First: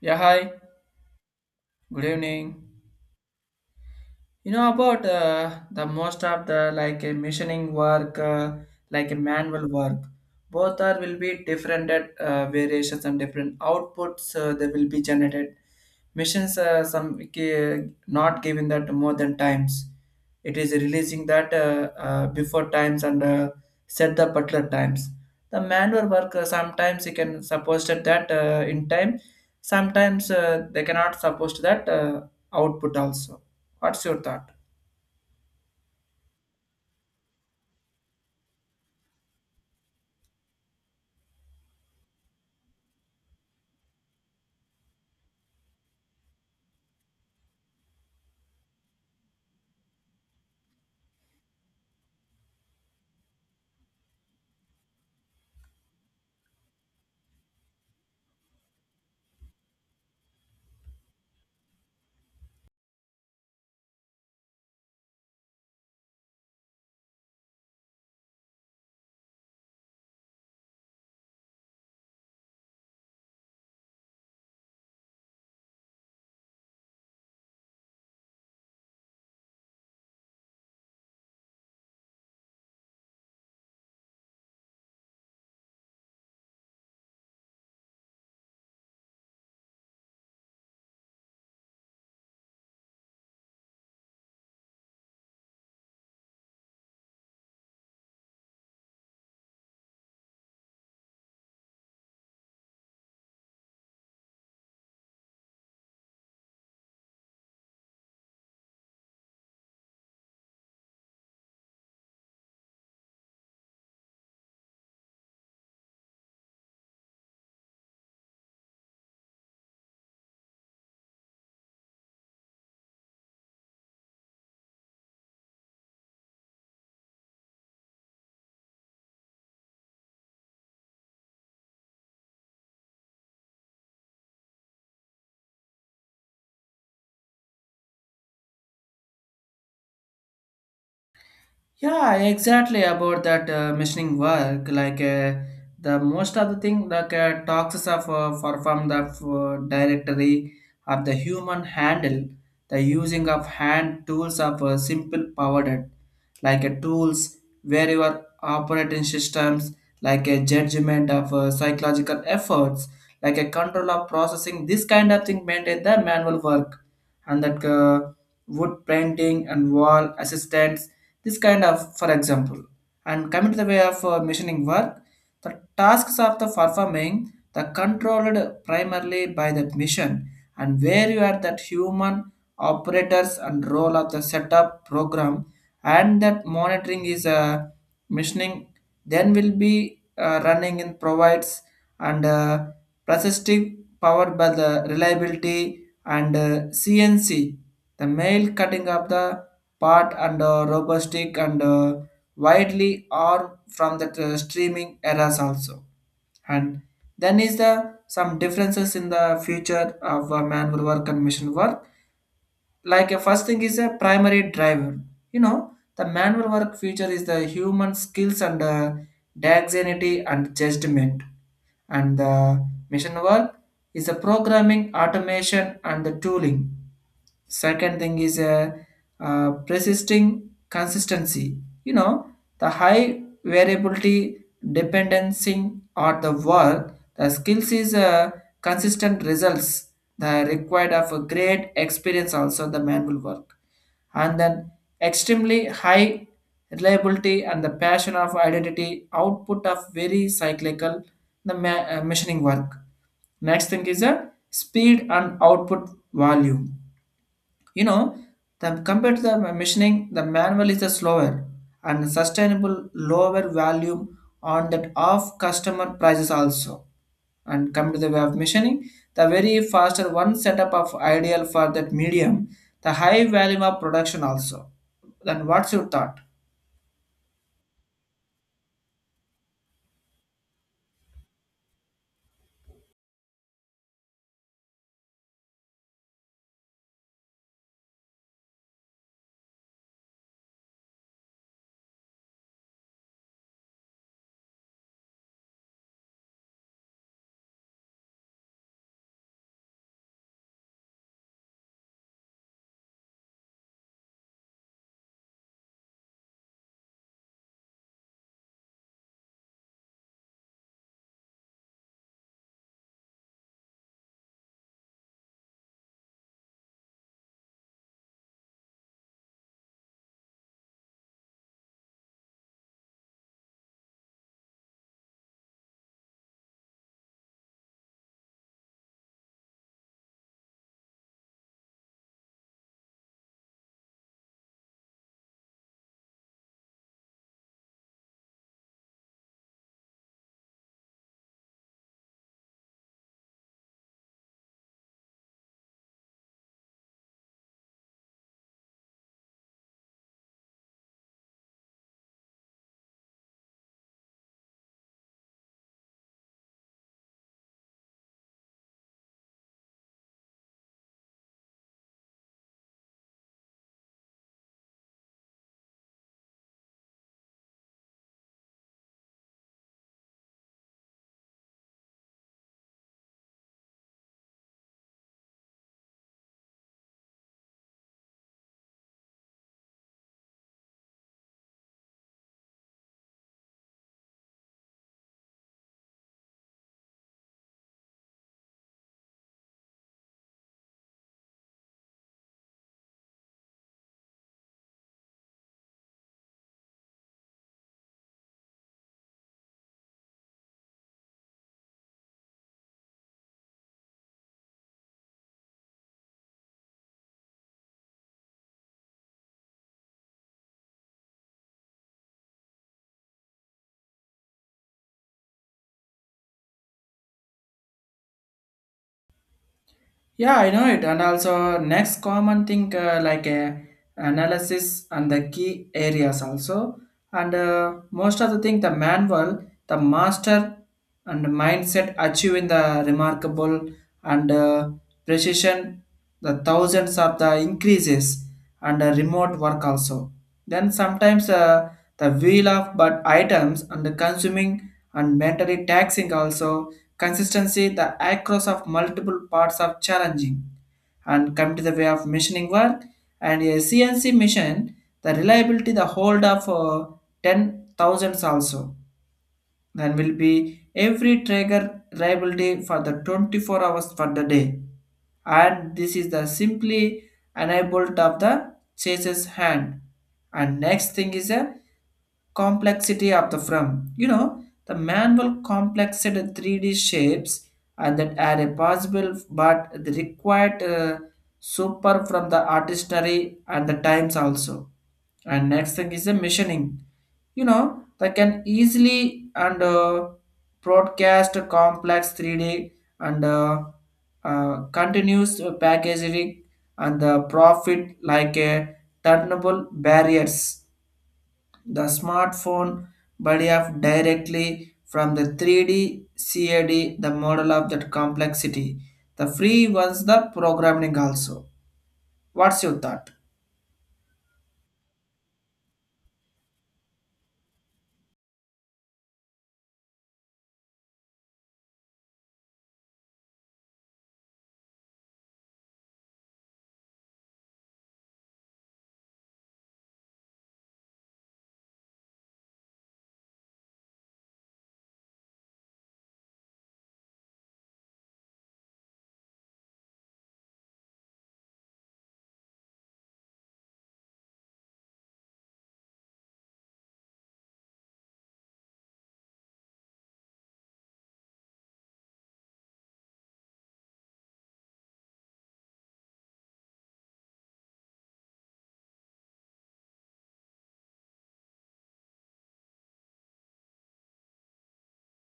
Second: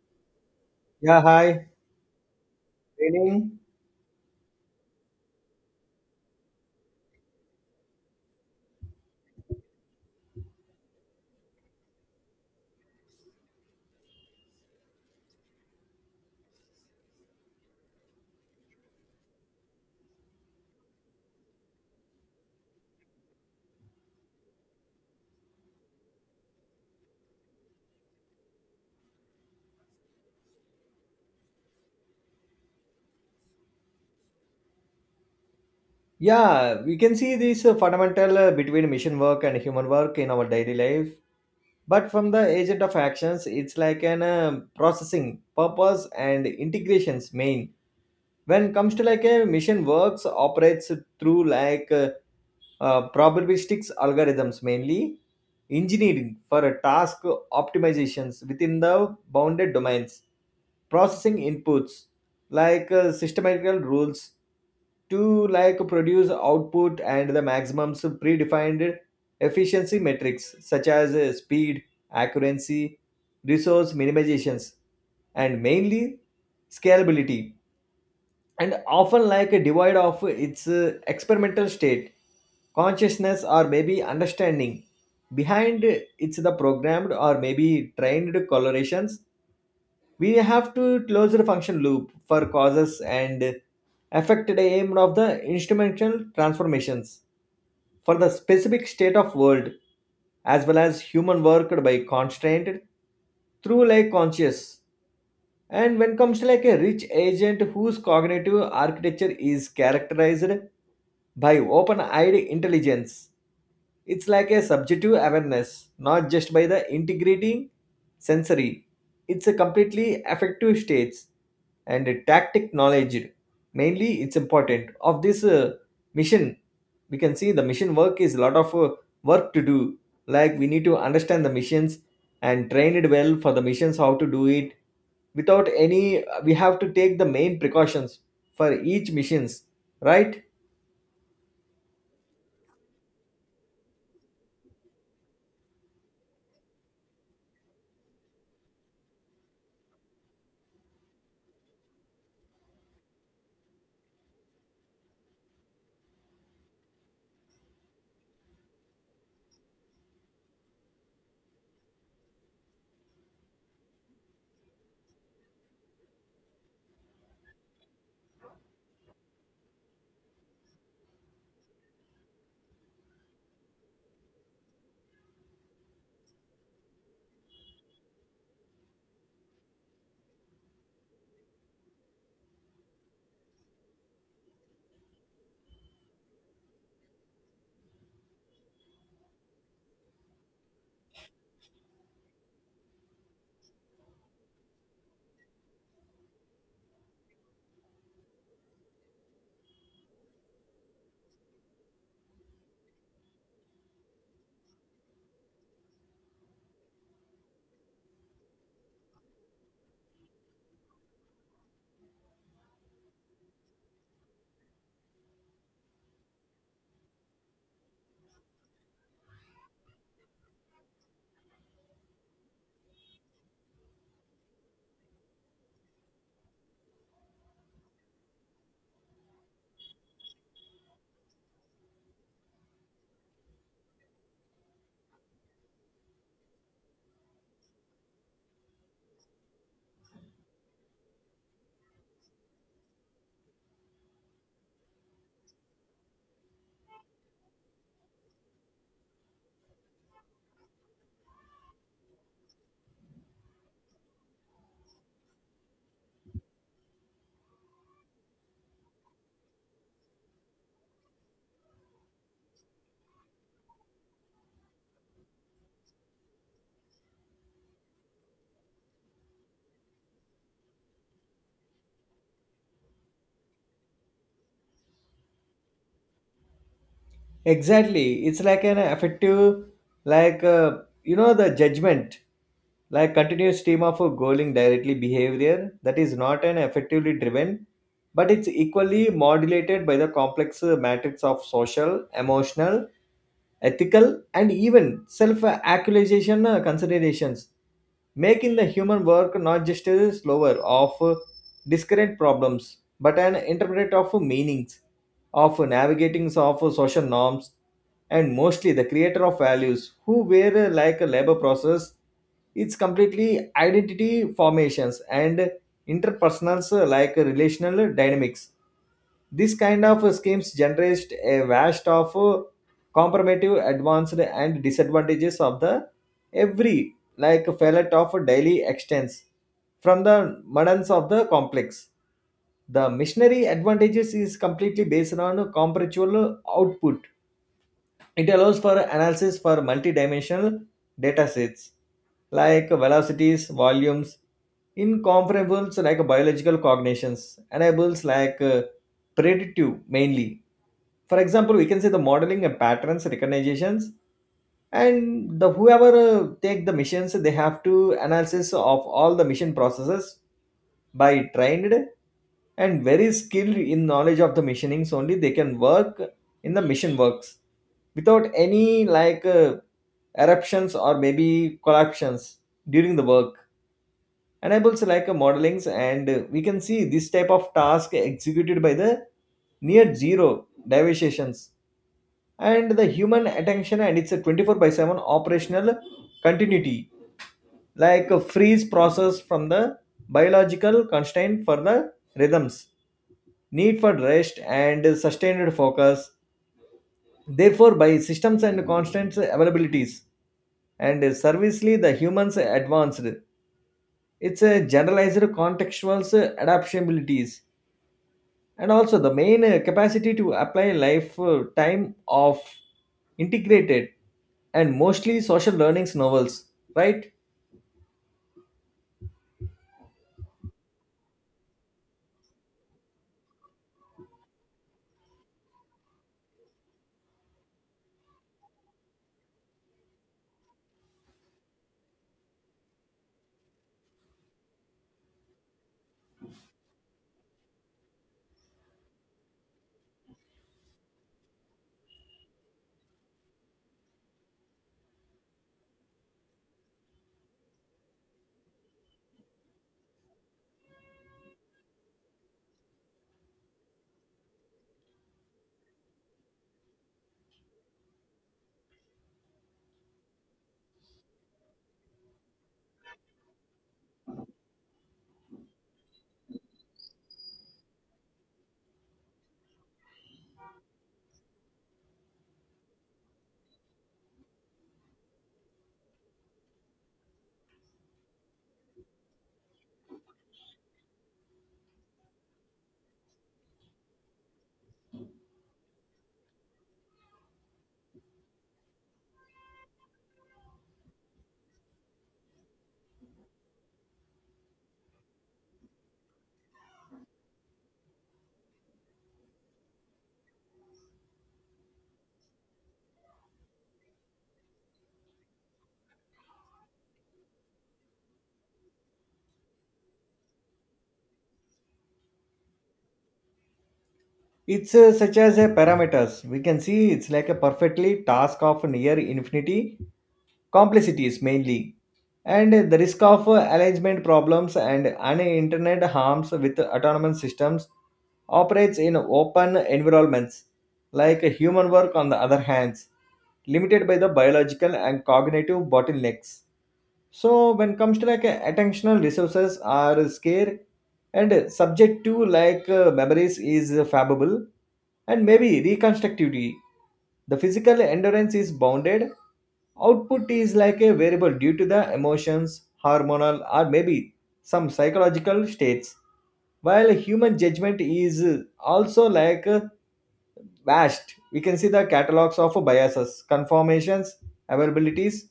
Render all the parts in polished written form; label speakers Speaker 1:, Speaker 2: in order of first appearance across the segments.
Speaker 1: Yeah, hi.
Speaker 2: Yeah, hi.
Speaker 1: Good evening.
Speaker 2: Training.
Speaker 1: You know about the most of the like a machining work, like a manual work. Both are will be different at variations and different outputs, they will be generated. Machines, not giving that more than times. It is releasing that before times, and set the particular times. The manual work, sometimes you can suppose that, in time. Sometimes, they cannot suppose that, output also. What's your thought?
Speaker 2: Yeah, we can see this fundamental between mission work and human work in our daily life. But from the agent of actions, it's like an processing purpose and integrations main. When comes to like a mission works operates through like probabilistic algorithms mainly engineering for a task optimizations within the bounded domains processing inputs like systematical rules to like produce output and the maximums of predefined efficiency metrics such as speed, accuracy, resource minimizations, and mainly scalability, and often like a divide of its experimental state consciousness or maybe understanding behind it's the programmed or maybe trained colorations. We have to close the function loop for causes and affected aim of the instrumental transformations for the specific state of world as well as human worked by constraint through like conscious. And when comes to like a rich agent whose cognitive architecture is characterized by open-eyed intelligence, it's like a subjective awareness, not just by the integrating sensory. It's a completely affective states and a tactic knowledge. Mainly, it's important of this mission. We can see the mission work is a lot of work to do. Like we need to understand the missions and train it well for the missions how to do it without any we have to take the main precautions for each missions, right?
Speaker 1: Yeah, exactly about that missioning work. Like, the most of the thing, like, talks of, for from the, directory of the human handle, the using of hand tools of, simple powered, like, tools where your operating systems, like a judgment of, psychological efforts, like a control of processing. This kind of thing maintain the manual work, and that, wood painting and wall assistance, this kind of, for example. And coming to the way of, machining work, the tasks of the performing, the controlled primarily by the machine, and where you are that human operators and role of the setup program, and that monitoring is, machining, then will be, running in provides, and, persistive powered by the reliability, and, CNC, the mail cutting of the part, and, robustic, and, widely or from the, streaming eras also. And then is the some differences in the future of, manual work and machine work, like a first thing is a primary driver. You know, the manual work feature is the human skills, and, dexterity and judgment, and the mission work is the programming automation and the tooling. Second thing is a, persisting consistency. You know, the high variability dependency, or the work, the skills is, consistent results, the required of a great experience also the manual work. And then, extremely high reliability and the passion of identity output of very cyclical, the machining work. Next thing is a speed and output volume. You know, the, compared to the machining, the manual is the slower and sustainable lower value on that of customer prices also. And come to the way of machining, the very faster one setup of ideal for that medium, the high volume of production also. Then what's your thought?
Speaker 2: Exactly. It's like an effective, like, the judgment, like continuous stream of a goaling directly behavior that is not an effectively driven, but it's equally modulated by the complex matrix of social, emotional, ethical, and even self actualization considerations, making the human work not just a slower of discrete problems, but an interpreter of meanings, of navigating of social norms, and mostly the creator of values who were like a labor process. It's completely identity formations and interpersonal like relational dynamics. This kind of schemes generates a vast of comparative advanced and disadvantages of the every like palette of daily extends from the moderns of the complex. The missionary advantages is completely based on comparative output. It allows for analysis for multidimensional data sets like velocities, volumes, incomparables like biological cognitions, enables like predictive mainly. For example, we can say the modeling and patterns recognitions, and the whoever take the missions they have to analysis of all the mission processes by trained and very skilled in knowledge of the missionings only they can work in the mission works without any like eruptions or maybe collapsions during the work. And I also like a modelings, and we can see this type of task executed by the near zero deviations and the human attention, and it's a 24 by 7 operational continuity like a freeze process from the biological constraint for the rhythms need for rest and sustained focus therefore by systems and constant availabilities. And servicely the humans advanced, it's a generalized contextual adaptabilities, and also the main capacity to apply life time of integrated and mostly social learnings novels, right?
Speaker 1: Yeah, I know it. And also, next common thing, like, analysis and the key areas also. And, most of the thing, the manual, the master, and mindset achieving the remarkable, and, precision, the thousands of the increases, and, remote work also. Then sometimes, the wheel of but items, and the consuming and mentally taxing also. Consistency, the across of multiple parts of challenging. And come to the way of machining work and a CNC machine, the reliability, the hold of, 10,000 also. Then will be every trigger reliability for the 24 hours for the day. And this is the simply enabled of the chaser's hand. And next thing is a complexity of the firm. You know, the manual complexed 3D shapes and that are a possible, but the required, super from the artistry and the times also. And next thing is the machining. You know, that can easily and, broadcast complex 3D, and, continuous packaging, and the profit like a turnable barriers. The smartphone body of directly from the 3D CAD, the model of that complexity. The free ones, the programming also. What's your thought?
Speaker 2: It's such as a parameters we can see it's like a perfectly task of near infinity complexities mainly, and the risk of alignment problems and an internet harms with autonomous systems operates in open environments like human work on the other hands limited by the biological and cognitive bottlenecks. So when comes to like attentional resources are scarce, and subject to like memories is favorable and maybe reconstructivity. The physical endurance is bounded. Output is like a variable due to the emotions, hormonal, or maybe some psychological states. While human judgment is also like vast. We can see the catalogs of biases, conformations, availabilities,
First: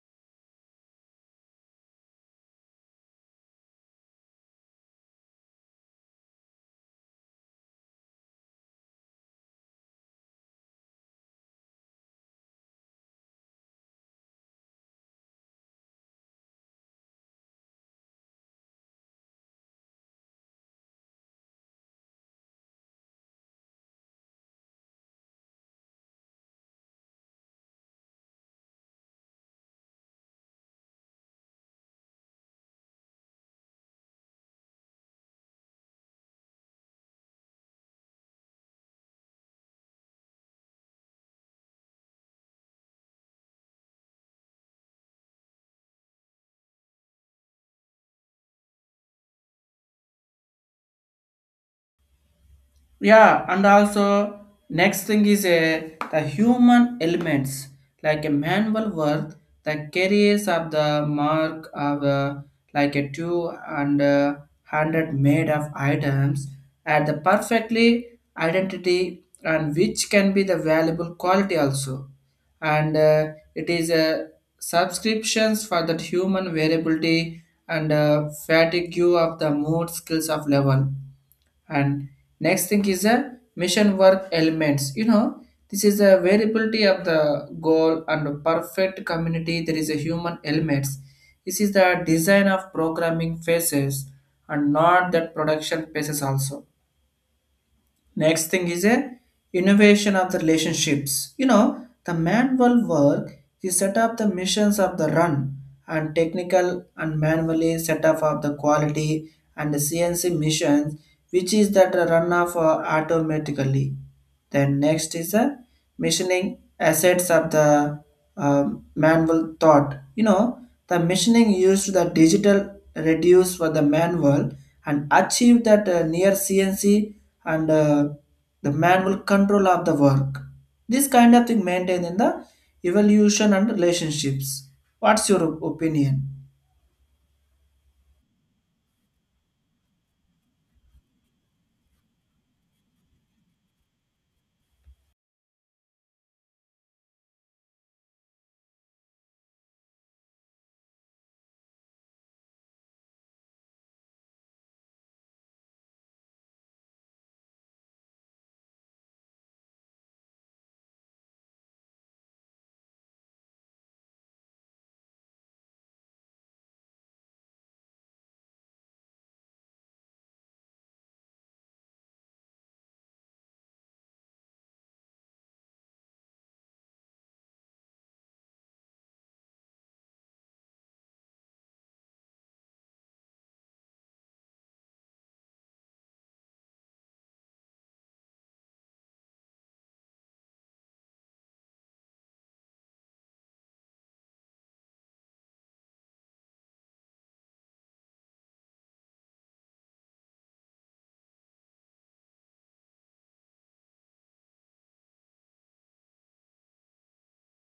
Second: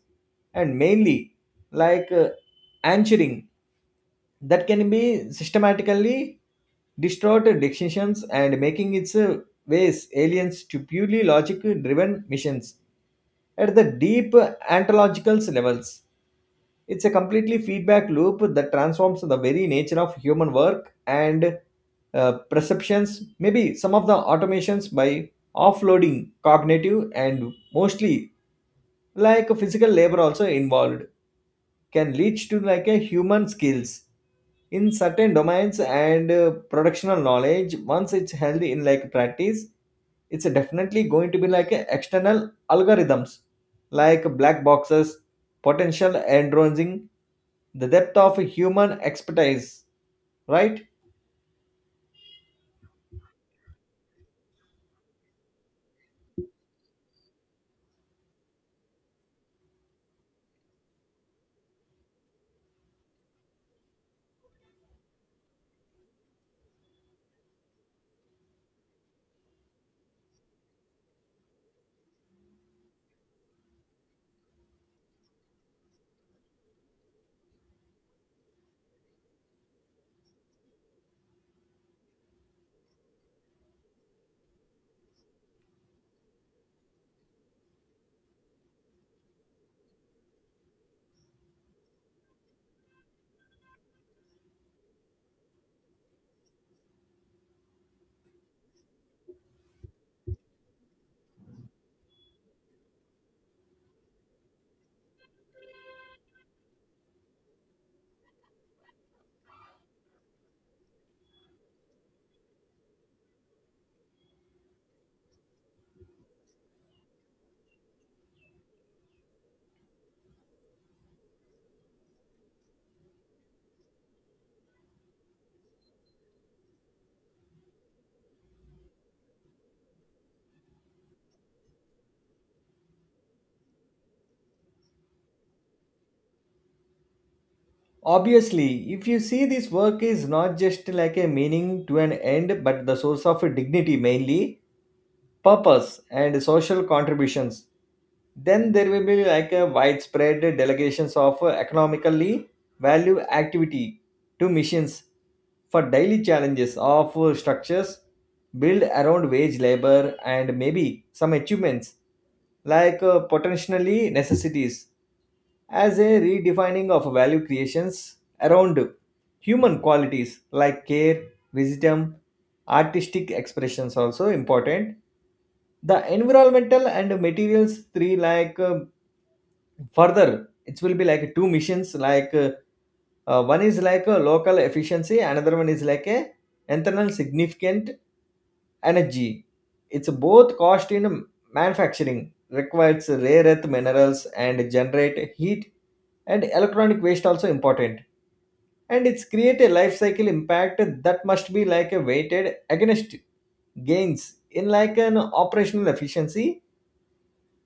Speaker 2: and mainly like answering that can be systematically distorted decisions and making its ways aliens to purely logic driven missions at the deep ontological levels. It's a completely feedback loop that transforms the very nature of human work and perceptions. Maybe some of the automations by offloading cognitive and mostly like physical labor also involved can lead to like a human skills in certain domains, and productional knowledge once it's held in like practice, it's definitely going to be like a external algorithms like black boxes potential entrancing the depth of human expertise, right.
Speaker 1: Yeah, and also next thing is a the human elements, like a manual work, the carriers of the mark of, like a two, and, hundred made of items, at the perfectly identity, and which can be the valuable quality also. And, it is a subscriptions for that human variability, and, fatigue of the mood skills of level. And next thing is a mission work elements. You know, this is a variability of the goal and perfect community, there is a human elements, this is the design of programming phases, and not that production phases also. Next thing is a innovation of the relationships. You know, the manual work, you set up the missions of the run and technical and manually set up of the quality, and the CNC missions, which is that run of, automatically. Then next is the machining assets of the, manual thought. You know, the machining used the digital reduce for the manual and achieve that, near CNC, and, the manual control of the work. This kind of thing maintained in the evolution and relationships. What's your opinion?
Speaker 2: Obviously if you see this work is not just like a meaning to an end but the source of dignity mainly purpose and social contributions, then there will be like a widespread delegations of economically value activity to missions for daily challenges of structures built around wage labor and maybe some achievements like potentially necessities as a redefining of value creations around human qualities like care, wisdom, artistic expressions also important. The environmental and materials three like further, it will be like two missions like one is like a local efficiency, another one is like a internal significant energy. It's both cost in manufacturing requires rare earth minerals and generate heat and electronic waste also important. And it's create a life cycle impact that must be like a weighted against gains in like an operational efficiency.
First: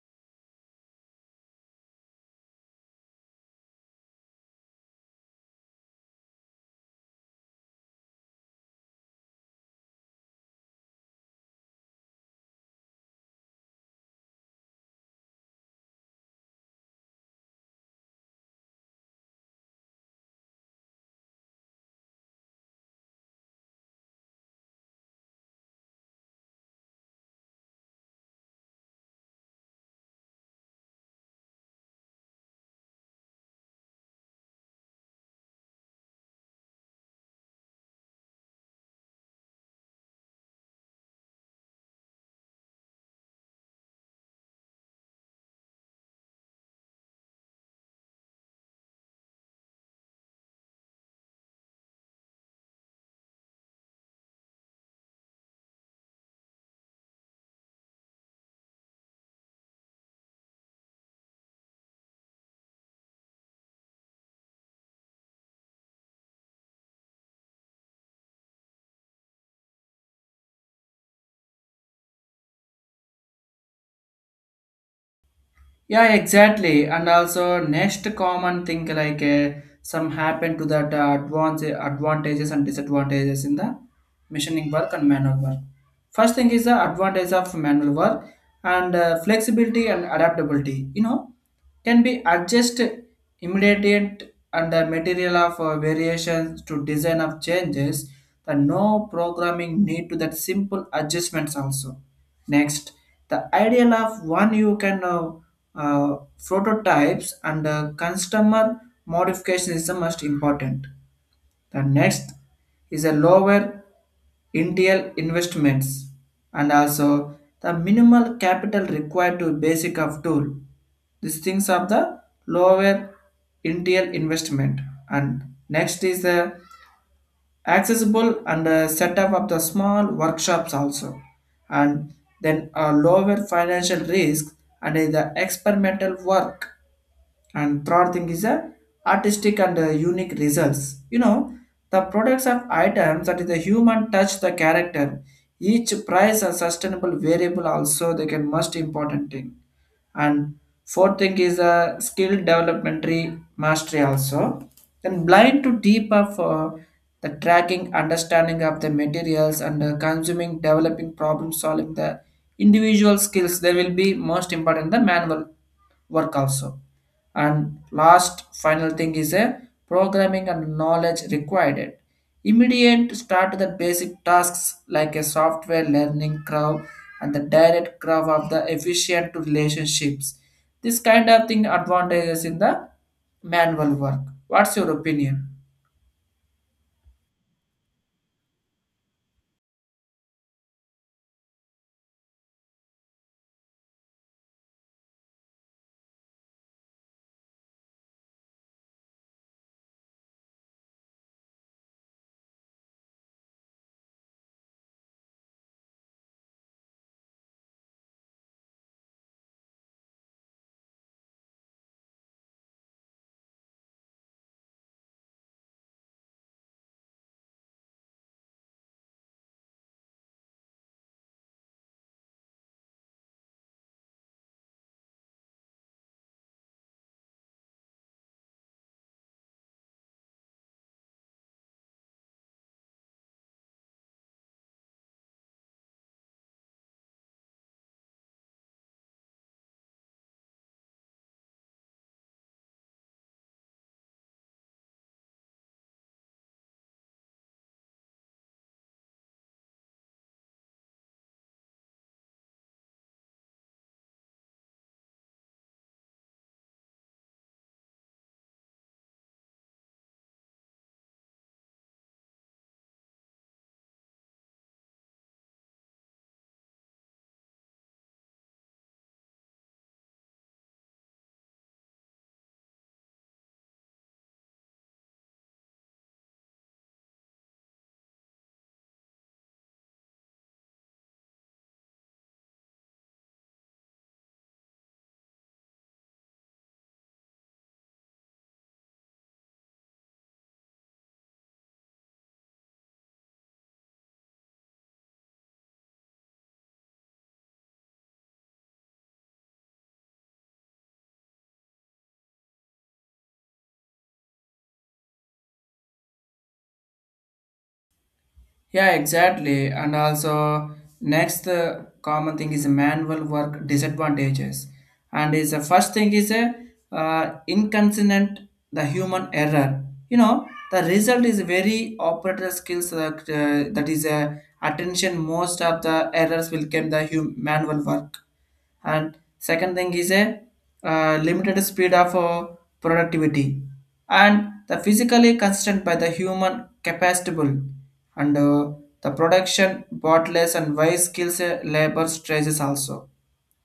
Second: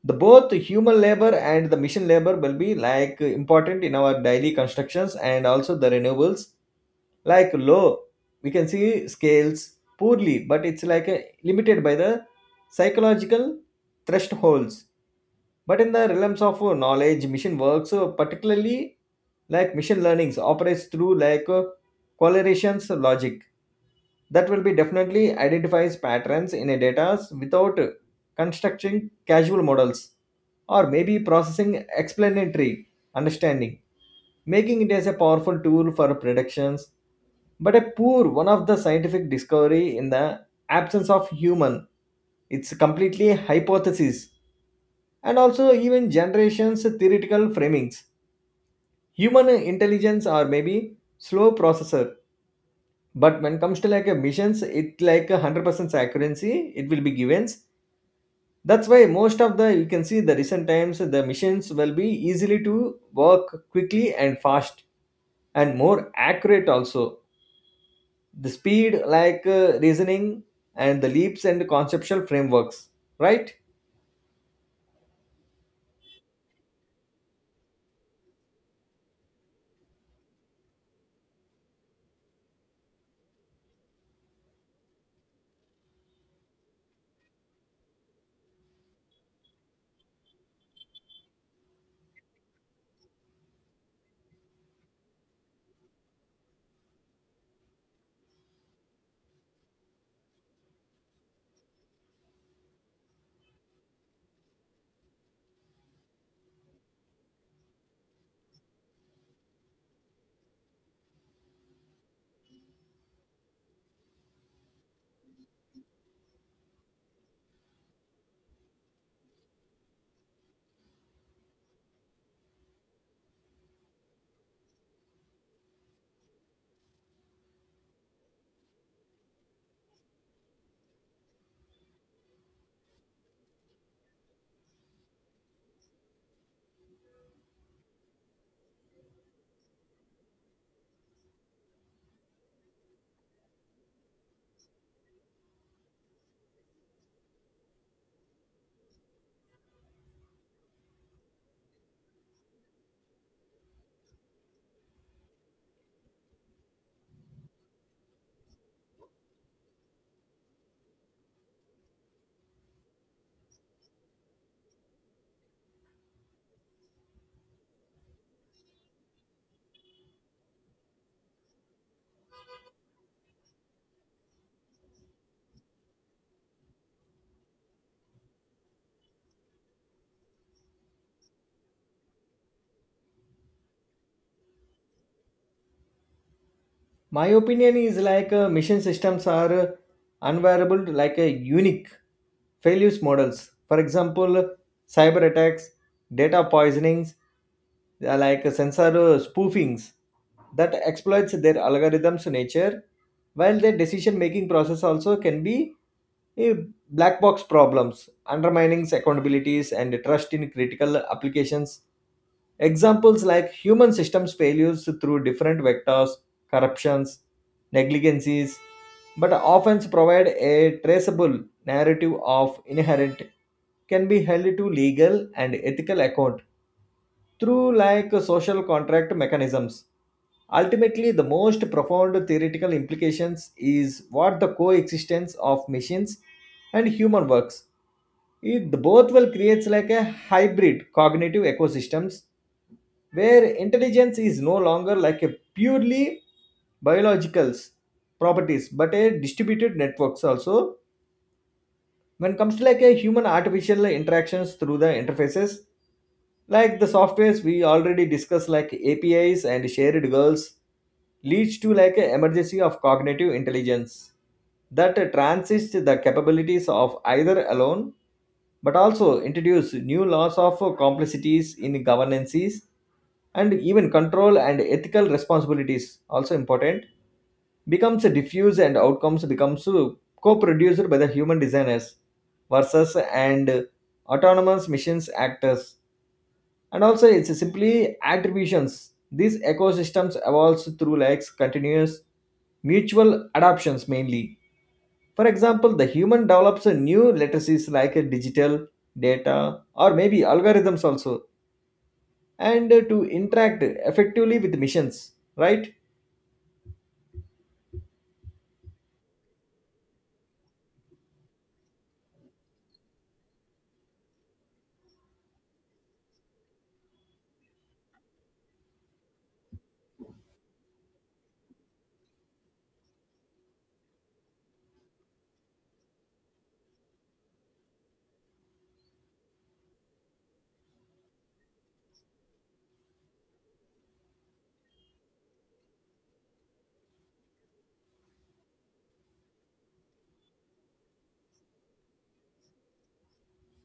Speaker 2: The both human labor and the machine labor will be like important in our daily constructions, and also the renewables like low we can see scales poorly, but it's like a, limited by the psychological thresholds. But in the realms of knowledge machine works particularly like machine learnings operates through like correlations logic that will be definitely identifies patterns in a data without constructing casual models or maybe processing explanatory understanding, making it as a powerful tool for predictions but a poor one of the scientific discovery in the absence of human. It's completely hypothesis and also even generations theoretical framings, human intelligence or maybe slow processor. But when it comes to like a missions, it like 100% accuracy it will be given. That's why most of the you can see the recent times the missions will be easily to work quickly and fast and more accurate also. The speed like reasoning and the leaps and conceptual frameworks, right?
Speaker 1: Yeah, exactly. And also next common thing, like, some happen to that, advance advantages and disadvantages in the machining work and manual work. First thing is the advantage of manual work, and, flexibility and adaptability. You know, can be adjust immediate, and the material of, variations to design of changes. The no programming need to that simple adjustments also. Next, the ideal of one, you can, uh, prototypes, and, customer modification is the most important. The next is a lower initial investments, and also the minimal capital required to basic of tool. These things are the lower initial investment. And next is the accessible and, set up of the small workshops also, and then a lower financial risk, and, the experimental work. And third thing is a artistic and, unique results. You know, the products of items that is the human touch, the character, each price a sustainable variable also, they can most important thing. And fourth thing is a skill developmentary mastery also. Then blind to deep of, the tracking understanding of the materials, and, consuming developing problem solving, the individual skills, there will be most important the manual work also. And last final thing is a programming and knowledge required. Immediate start the basic tasks, like a software learning curve and the direct curve of the efficient to relationships. This kind of thing advantages in the manual work. What's your opinion?
Speaker 2: My opinion is like mission systems are unvariable to like a unique failures models. For example, cyber attacks, data poisonings, they are like sensor spoofings that exploits their algorithms nature, while their decision making process also can be a black box problems undermining accountabilities and trust in critical applications. Examples like human systems failures through different vectors, corruptions, negligencies, but often provide a traceable narrative of inherent can be held to legal and ethical account through like social contract mechanisms. Ultimately, the most profound theoretical implications is what the coexistence of machines and human works. It both will creates like a hybrid cognitive ecosystems where intelligence is no longer like a purely biological properties but a distributed networks also. When it comes to like a human artificial interactions through the interfaces, like the softwares we already discussed, like APIs and shared goals, leads to like a emergency of cognitive intelligence that transits the capabilities of either alone, but also introduce new laws of complexities in governances and even control and ethical responsibilities also important becomes diffuse and outcomes becomes co-produced by the human designers versus and autonomous missions actors, and also it's simply attributions. These ecosystems evolves through like continuous mutual adoptions mainly. For example, the human develops a new literacies like a digital data or maybe algorithms also, and to interact effectively with missions, right.
Speaker 1: Yeah, exactly. And also, next, common thing is manual work disadvantages. And is the first thing is a, inconsistent the human error. You know, the result is very operator skills that, that is a attention. Most of the errors will come the manual work. And second thing is a, limited speed of, productivity, and the physically constrained by the human capacitable, and, the production bottles, and wise skills, labor stresses also.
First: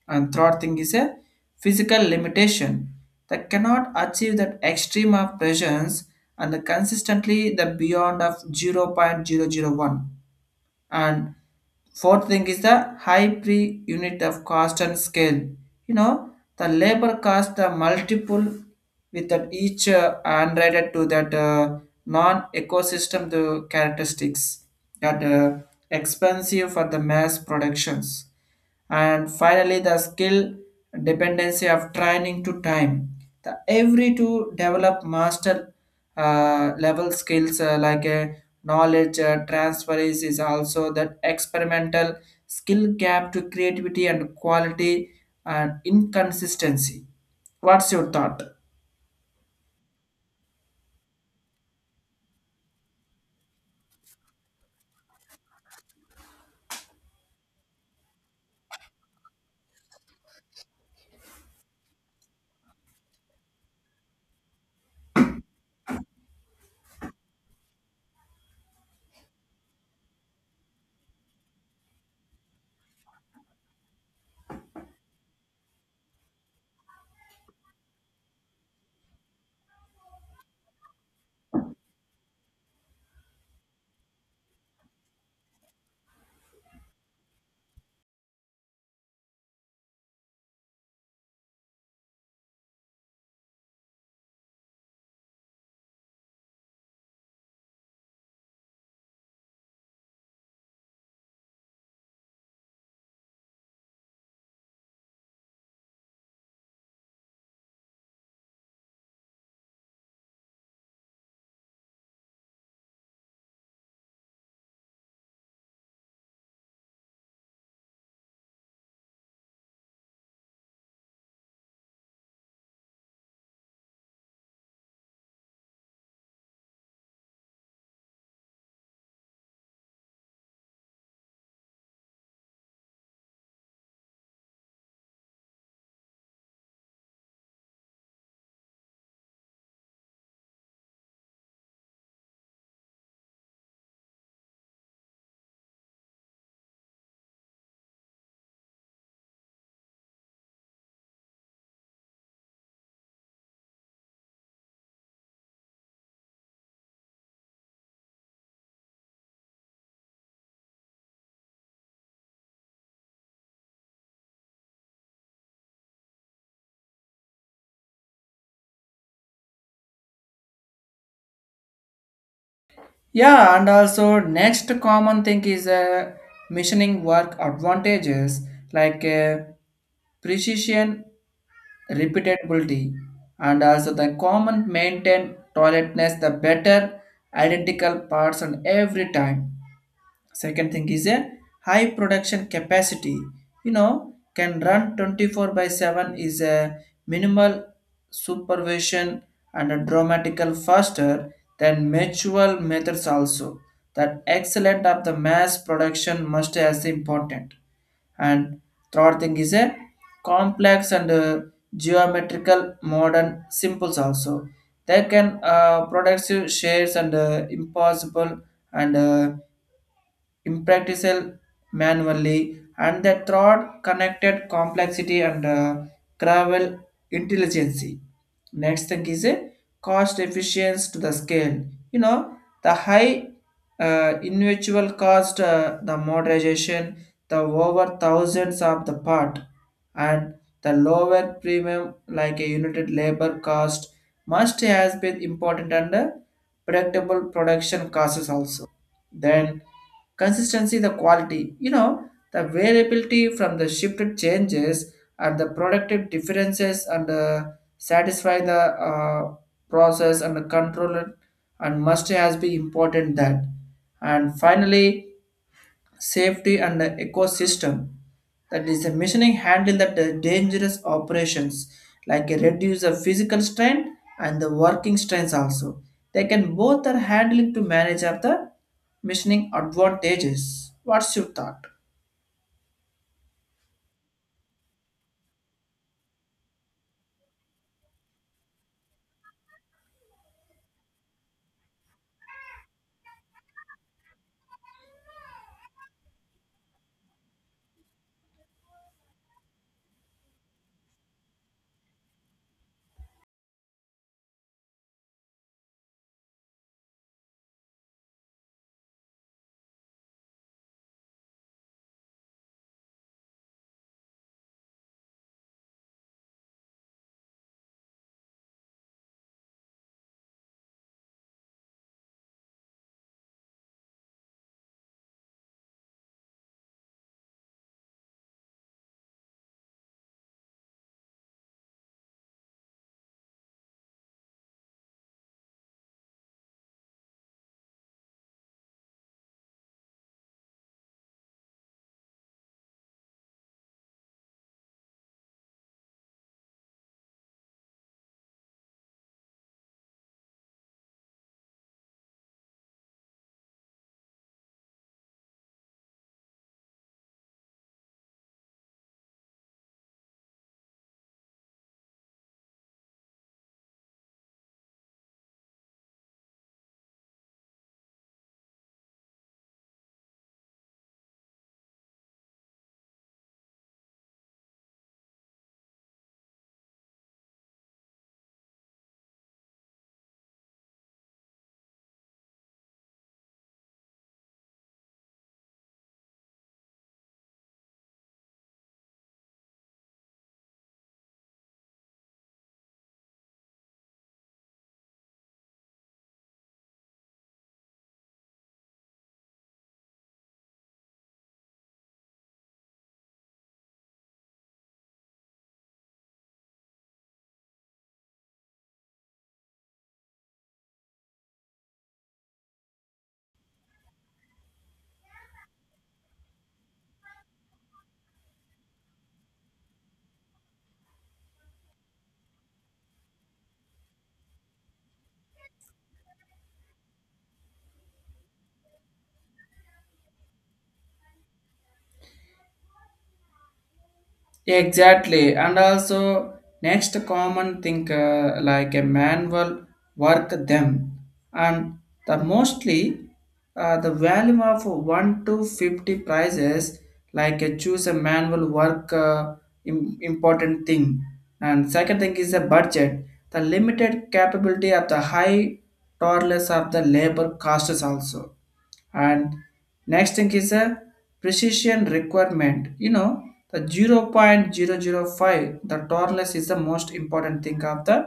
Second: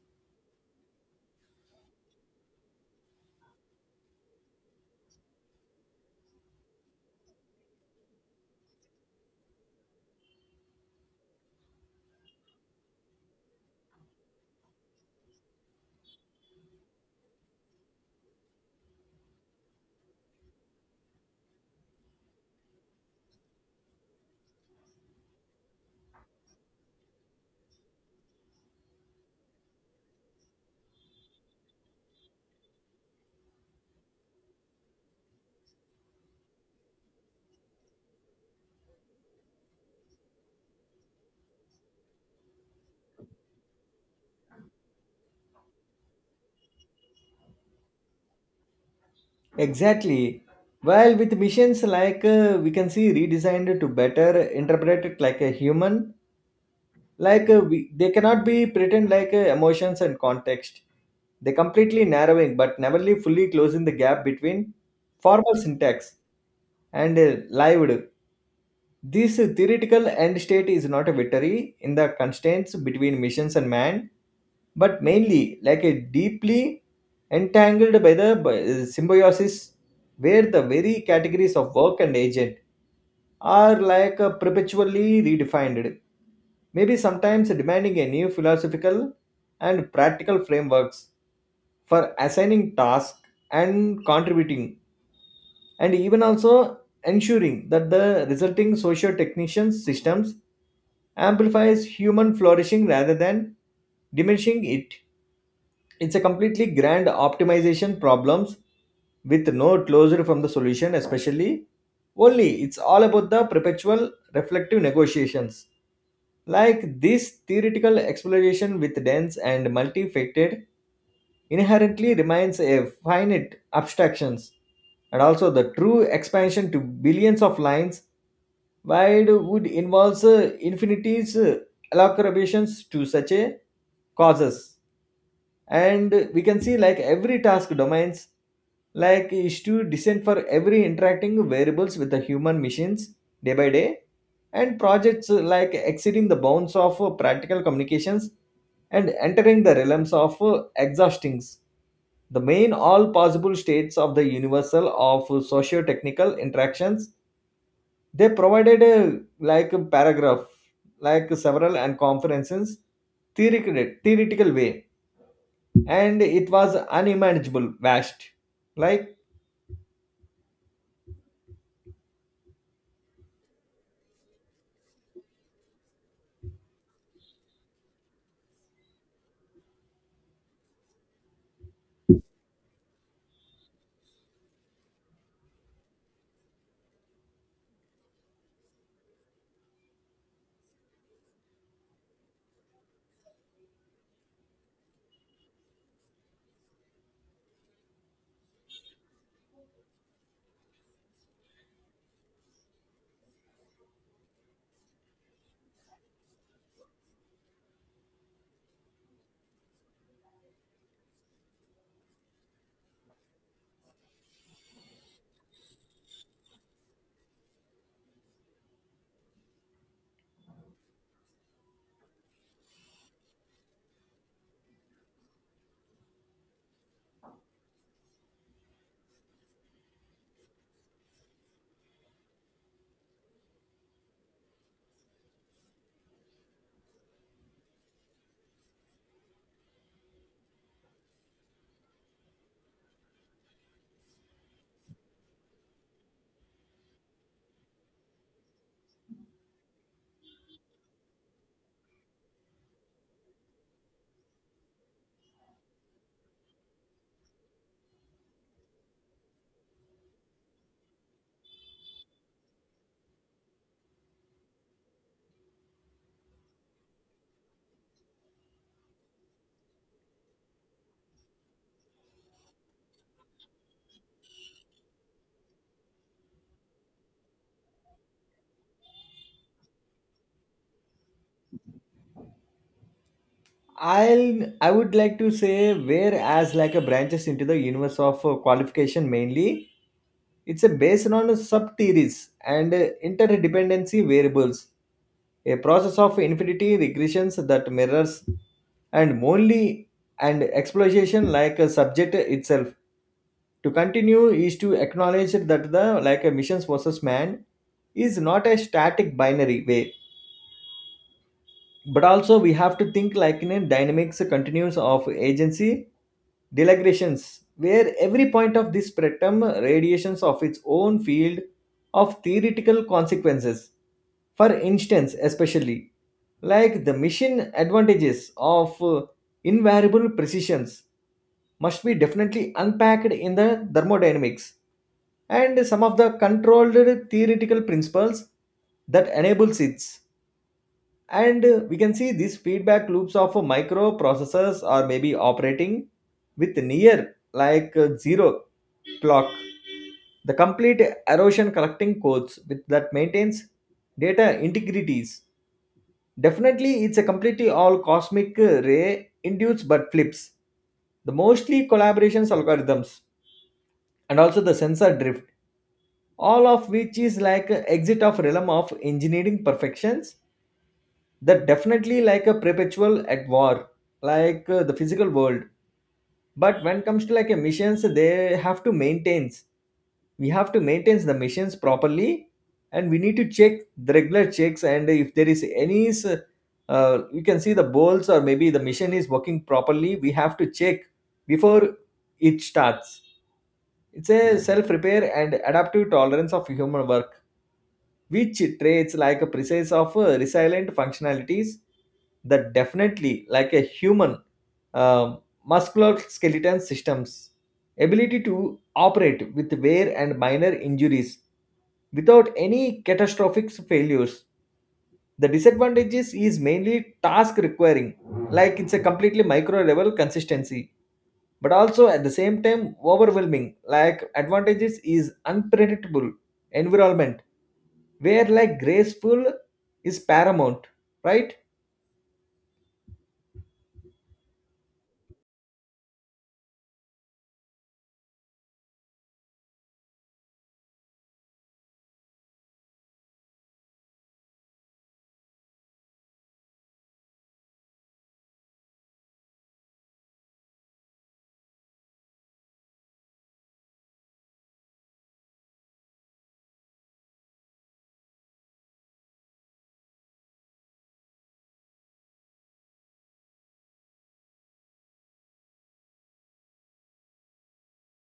Speaker 1: And third thing is a physical limitation that cannot achieve that extreme of presence, and the consistently the beyond of 0.00 0.001. And fourth thing is the high per unit of cost and scale. You know, the labor cost the multiple with that each, and related to that, non-ecosystem the characteristics that, expensive for the mass productions. And finally the skill dependency of training to time, the every to develop master, level skills, like a knowledge, transfer is also that experimental skill gap to creativity and quality and inconsistency. What's your thought?
Speaker 2: Exactly, while with missions like we can see redesigned to better interpret it like a human, like they cannot be pretend like emotions and context. They completely narrowing but never really fully closing the gap between formal syntax and lived. This theoretical end state is not a victory in the constraints between missions and man, but mainly like a deeply entangled by the symbiosis where the very categories of work and agent are like perpetually redefined, maybe sometimes demanding a new philosophical and practical frameworks for assigning tasks and contributing, and even also ensuring that the resulting socio technician systems amplifies human flourishing rather than diminishing it. It's a completely grand optimization problems with no closure from the solution especially only. It's all about the perpetual reflective negotiations like this theoretical exploration with dense and multifaceted inherently remains a finite abstractions. And also the true expansion to billions of lines wide would involve infinities elaborations to such a causes. And we can see like every task domains like is to descend for every interacting variables with the human machines day by day, and projects like exceeding the bounds of practical communications and entering the realms of exhaustings the main all possible states of the universal of socio-technical interactions. They provided a like a paragraph like several and conferences theoretical way, and it was unimaginable vast, like
Speaker 1: Yeah, and also next common thing is, missioning work advantages, like, precision, repeatability, and also the common maintain toiletness, the better identical parts on every time. Second thing is a high production capacity. You know, can run 24/7 is a minimal supervision, and a dramatical faster than manual methods also, that excellent of the mass production must as important. And third thing is a complex and, geometrical modern simples also. They can, produce shares, and, impossible, and, impractical manually, and the third connected complexity, and, gravel intelligence. Next thing is a cost efficiency to the scale. You know, the high, individual cost, the modernization, the over thousands of the part, and the lower premium like a unit labor cost must has been important, and, predictable production costs also. Then consistency, the quality. You know, the variability from the shifted changes, and the productive differences, and, satisfy the, process and the control, and must has been important that. And finally, safety and the ecosystem. That is the machining handle that the dangerous operations, like a reduce the physical strain and the working strains also. They can both are handling to manage of the machining advantages. What's your thought?
Speaker 2: I would like to say whereas like a branches into the universe of qualification mainly, it's a based on sub-theories and interdependency variables, a process of infinity regressions that mirrors and only and exploitation like a subject itself. To continue is to acknowledge that the like a missions versus man is not a static binary way, but also we have to think like in a dynamics continues of agency delegations where every point of this spectrum radiations of its own field of theoretical consequences. For instance especially like the machine advantages of invariable precisions must be definitely unpacked in the thermodynamics and some of the controlled theoretical principles that enables it. And we can see these feedback loops of microprocessors are maybe operating with near like zero clock, the complete erosion collecting codes with that maintains data integrities. Definitely it's a completely all cosmic ray induced but flips the mostly collaborations algorithms and also the sensor drift, all of which is like a exit of realm of engineering perfections that definitely like a perpetual at war like the physical world. But when it comes to like a missions they have to maintains, we have to maintain the missions properly, and we need to check the regular checks. And if there is any you can see the bolts or maybe the mission is working properly we have to check before it starts. It's a self repair and adaptive tolerance of human work which traits like a precise of resilient functionalities that definitely like a human uh, musculoskeletal systems ability to operate with wear and minor injuries without any catastrophic failures. The disadvantages is mainly task requiring like it's a completely micro level consistency, but also at the same time overwhelming like advantages is unpredictable environment where like graceful is paramount, right.
Speaker 1: Exactly, and also next common thing, like a manual work them, and the mostly, the value of 1 to 50 prices, like, choose a manual work, important thing. And second thing is the budget, the limited capability of the high tolerance of the labor costs also. And next thing is a precision requirement. You know, the 0.00 0.005 the tolerance is the most important thing of the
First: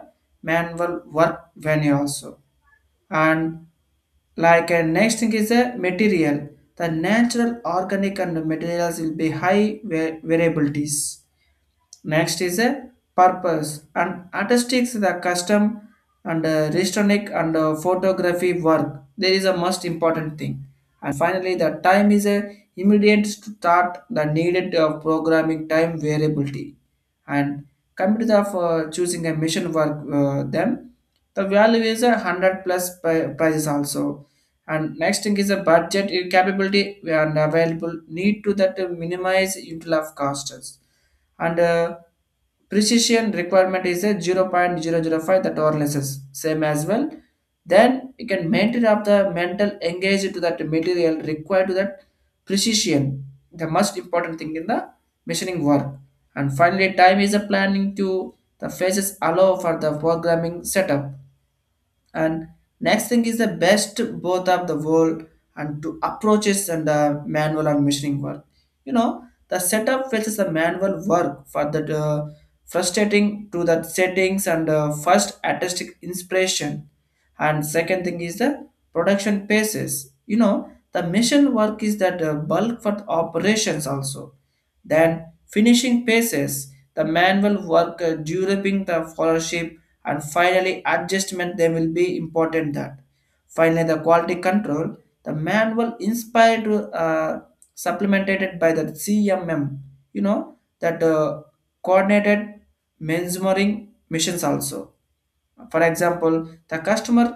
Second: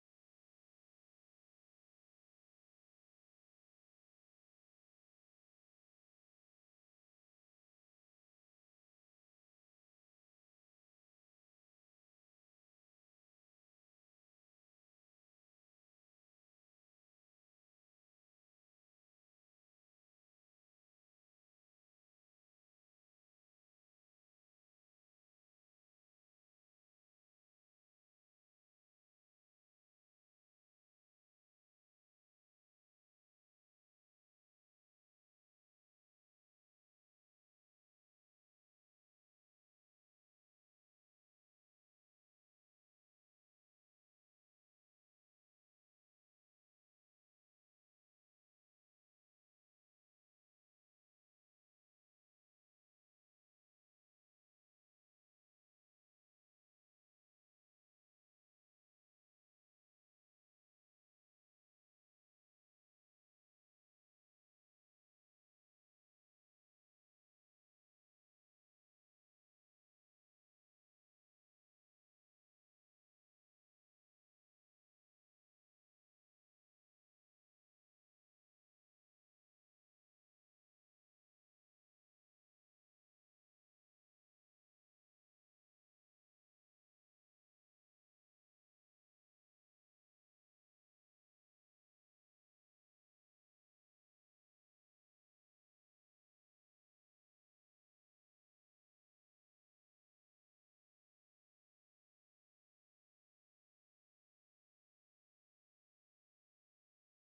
Speaker 1: manual work venue also. And like a next thing is a material, the natural organic and materials will be high variabilities. Next is a purpose and artistics the custom, and, restaurant and, photography work. There is a most important thing. And finally, the time is a immediate start the needed, programming time variability. And coming to for choosing a mission work, them, the value is a hundred plus prices also. And next thing is a budget, capability and available need to that, minimize util of costs, and, precision requirement is a 0.00 0.005 the tolerances same as well. Then you can maintain up the mental engaged to that material required to that precision, the most important thing in the machining work. And finally time is a planning to the phases allow for the programming setup. And next thing is the best both of the world, and to approaches and, manual and machining work. You know, the setup fetches the manual work for the, frustrating to the settings, and, first artistic inspiration. And second thing is the production paces. You know, the mission work is that, bulk for the operations also. Then finishing paces the manual work, during the followership, and finally adjustment they will be important that. Finally the quality control, the manual inspired, uh, supplemented by the CMM. You know, that, coordinated measuring missions also. For example, the customer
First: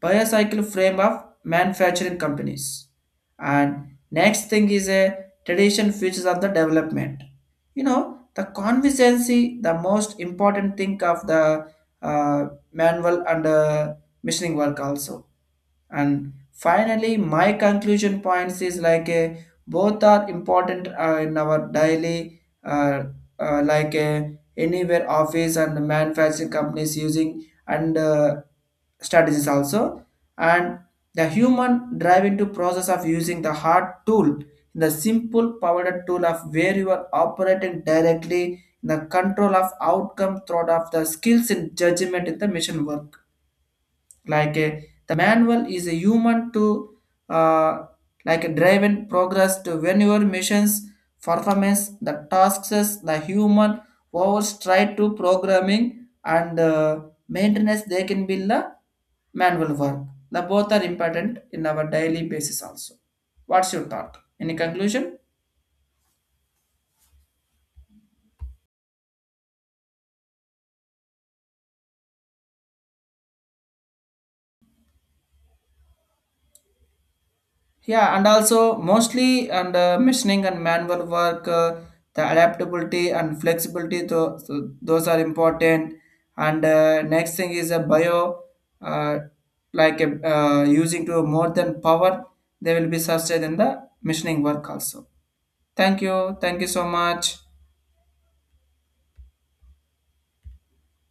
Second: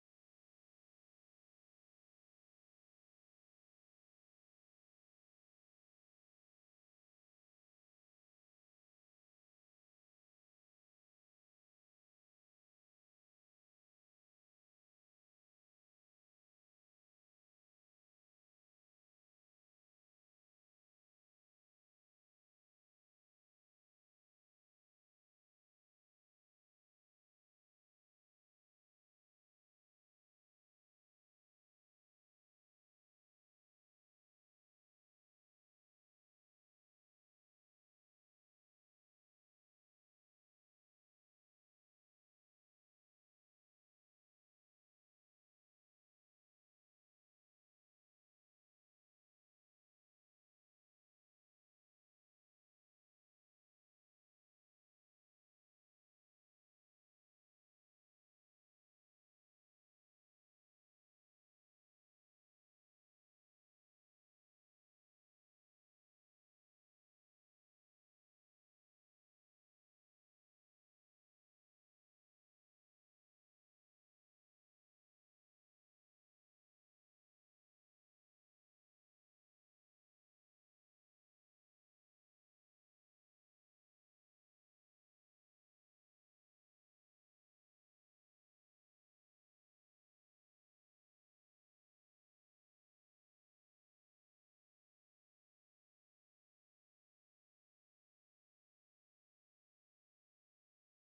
Speaker 1: bicycle frame of manufacturing companies. And next thing is a tradition features of the development. You know, the consistency, the most important thing of the, uh, manual and, machining work also. And finally my conclusion points is like a, both are important, in our daily, like a, anywhere office and manufacturing companies using, and, strategies also. And the human drive into process of using the hard tool, the simple powered tool of where you are operating directly in the control of outcome throughout of the skills and judgment in the mission work, like a the manual is a human to, uh, like a driven progress to when your missions performance the tasks, the human powers try to programming, and, maintenance they can be the manual work. The both are important in our daily basis also. What's your thought, any conclusion? Yeah, and also mostly and, machining and manual work, the adaptability and flexibility, so those are important. And, next thing is a bio, uh, like a, using to more than power, they will be sustained in the machining work also. Thank you. Thank you so much.